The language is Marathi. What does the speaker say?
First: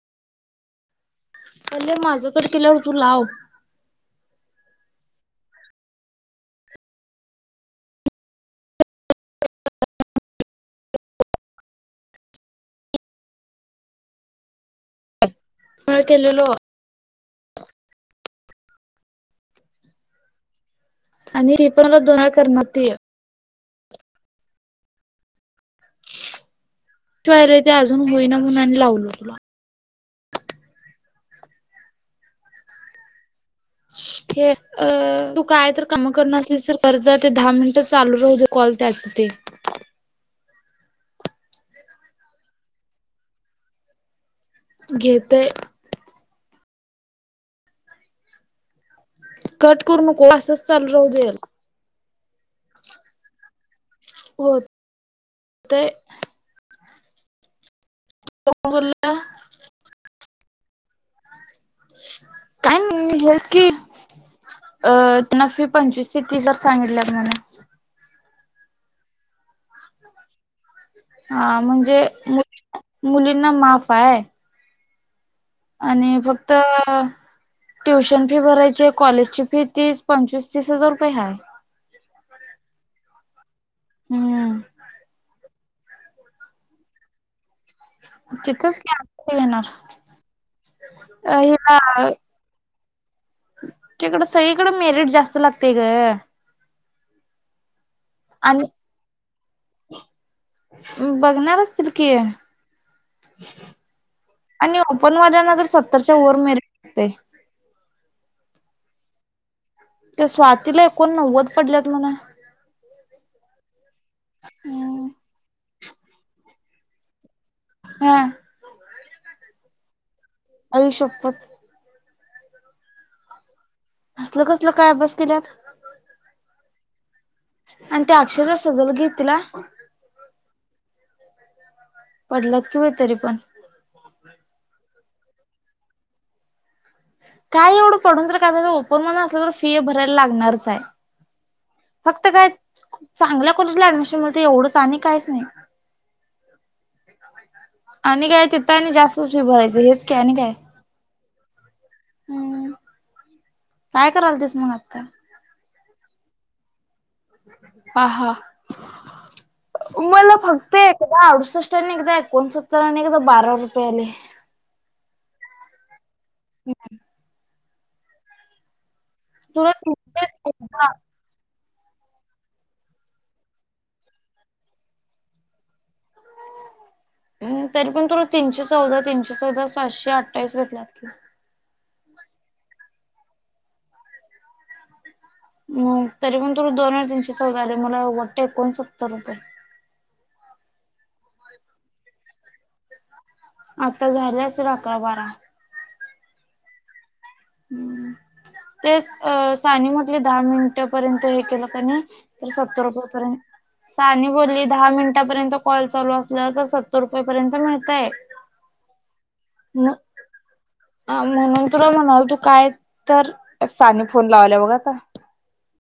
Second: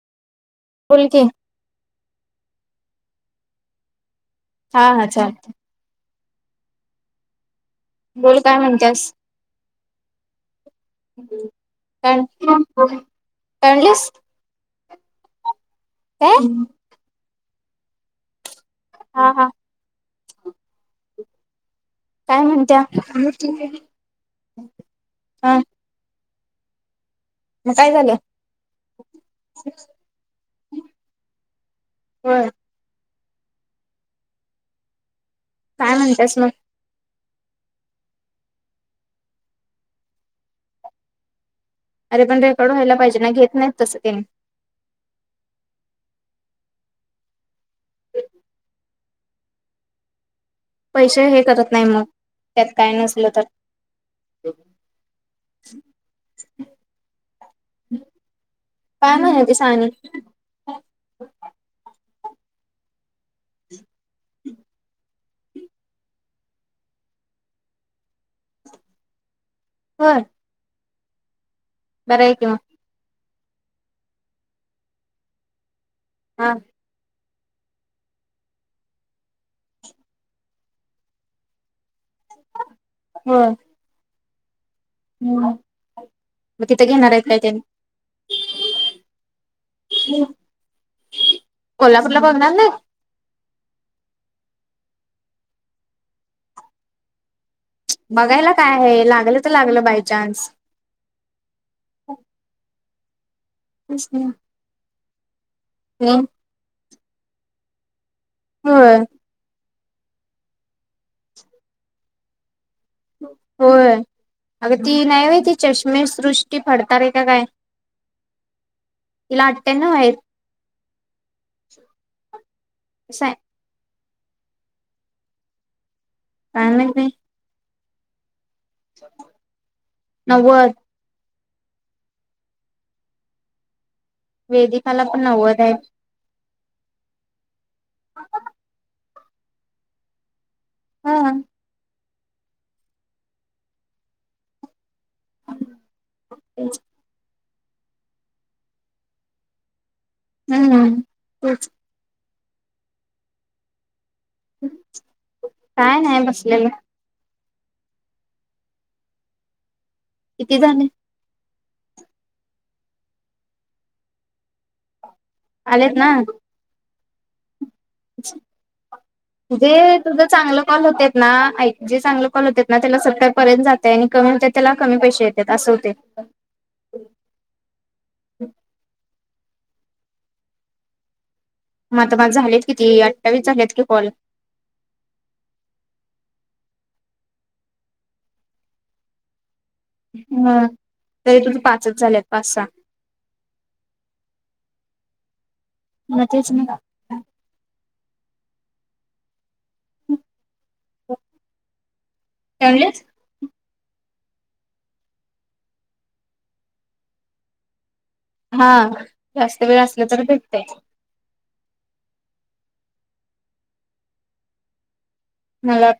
फुलकी अले माझं तर केल्यावर तू लाव हा हा चाल बोल काय म्हणतेस काय काय म्हणलीस मळ काय केलेलो हा हां आणि पण म दोन वेळा काय करणार म्हणत्या ती ह वायलाय ते अजून होईना म्हणुन आणि लावलो तुला हम् हे अ तू काय तर काम म्हणत्यास करणार मग असलीस तर कर्ज ते दहा मिनिटं चालू राहू दे कॉल त्याच ते अरे पण रेकॉर्ड व्हायला पाहिजे ना घेत नाहीत तसं त्यानी घेतय. कट करू नको असंच चालू राहू पैसे दे हे करत नाही मग त्यात काय नसलं तर हो ते काय नाही पि सा आणि काय हे की अ ना फी पंचवीस ते तीस हजार सांगितल्यात म्हणून ह हा म्हणजे मु की मग मुलींना माफ आहे. आणि हा फक्त ट्युशन फी भरायचे कॉलेज ची फी तीस पंचवीस तीस हजार रुपये हाय. [unintelligible] हम हम्म हम् मग तिथं घेणार आहे काय त्यानी तिथेच घेणार अ हिला हो न ना तकडं सगळीकडें मेरिट जास्त लागतेय ग बघायला आणि काय आहे लागलं तर लागलं बायचान्स बघणार असतील की आणि ओपन मन तर सत्तरच्या होय ओव्हर मते हो त्या स्वातीला एकोण नव्वद पडल्यात म्हणा होय अग ती नाही हो ती चष्मे सृष्टी फडत आहे का काय हा इला अट्ट्या ना आहे अय शोपत स असल कसलं काय अभ्यास केल्यात काण आणि ते अक्षय जा असत जल घेत तिला नव्वद पडलात कि व्हयं तरी पण वेदीकाला पण नव्वद आहे. काय एवढं पडून तर काय ओपन असलं तर फी भरायला लागणारच आहे. हा फक्त काय चांगल्या कॉलेजला ऍडमिशन मिळत एवढंच आणि काहीच नाही तेच आणि काय तेिथ आणि जास्तच फी भरायचं हेच काय आणि काय हम् हम्म काय कराल तेस मग आत्ता काय नाही बसलेलं हा हा मला किती फक्त झाले अडुसष्टांनी एकदा एकोणसत्तरांनी एकदा बारा रुपयेले आलेत ना ह तुला जे सुुधा तीनशे चांगले कॉल होत ना जे चांगले कॉल होत ना त्याला स्ट्या पर्यंत जात आहे आणि कमी होते त्याला कमी पैसे येत असं होते ह तरी पण तुला तीनशे चौदा तीनशे चौदा सातशे अठ्ठावीस भेटलात कि मग मग झालेत किती अठ्ठावीस झालेत की कॉल हम तरी पण तुला दोन तनशी चगले आहे मला वाटतं एकोणसत्तर रुपये हम तरी तुझ पाचच झालेत पाच सहा आता झालं अस अकरा बारा मचम का ह् तेच अ सानी म्हटले दहा मिनिटपर्यंत हे केलं कनी सत् म्हणलीस रुपयप स आणि बोलली दहा मिनिटापर्यंत कॉल चालू असलं तर सत्तर रुपयेपर्यंत मिळतय हा जास्त वेळ असल तररी भेटते म्हणून तुला म्हणाल तू काय तर साने फोन लावला बघा आता हला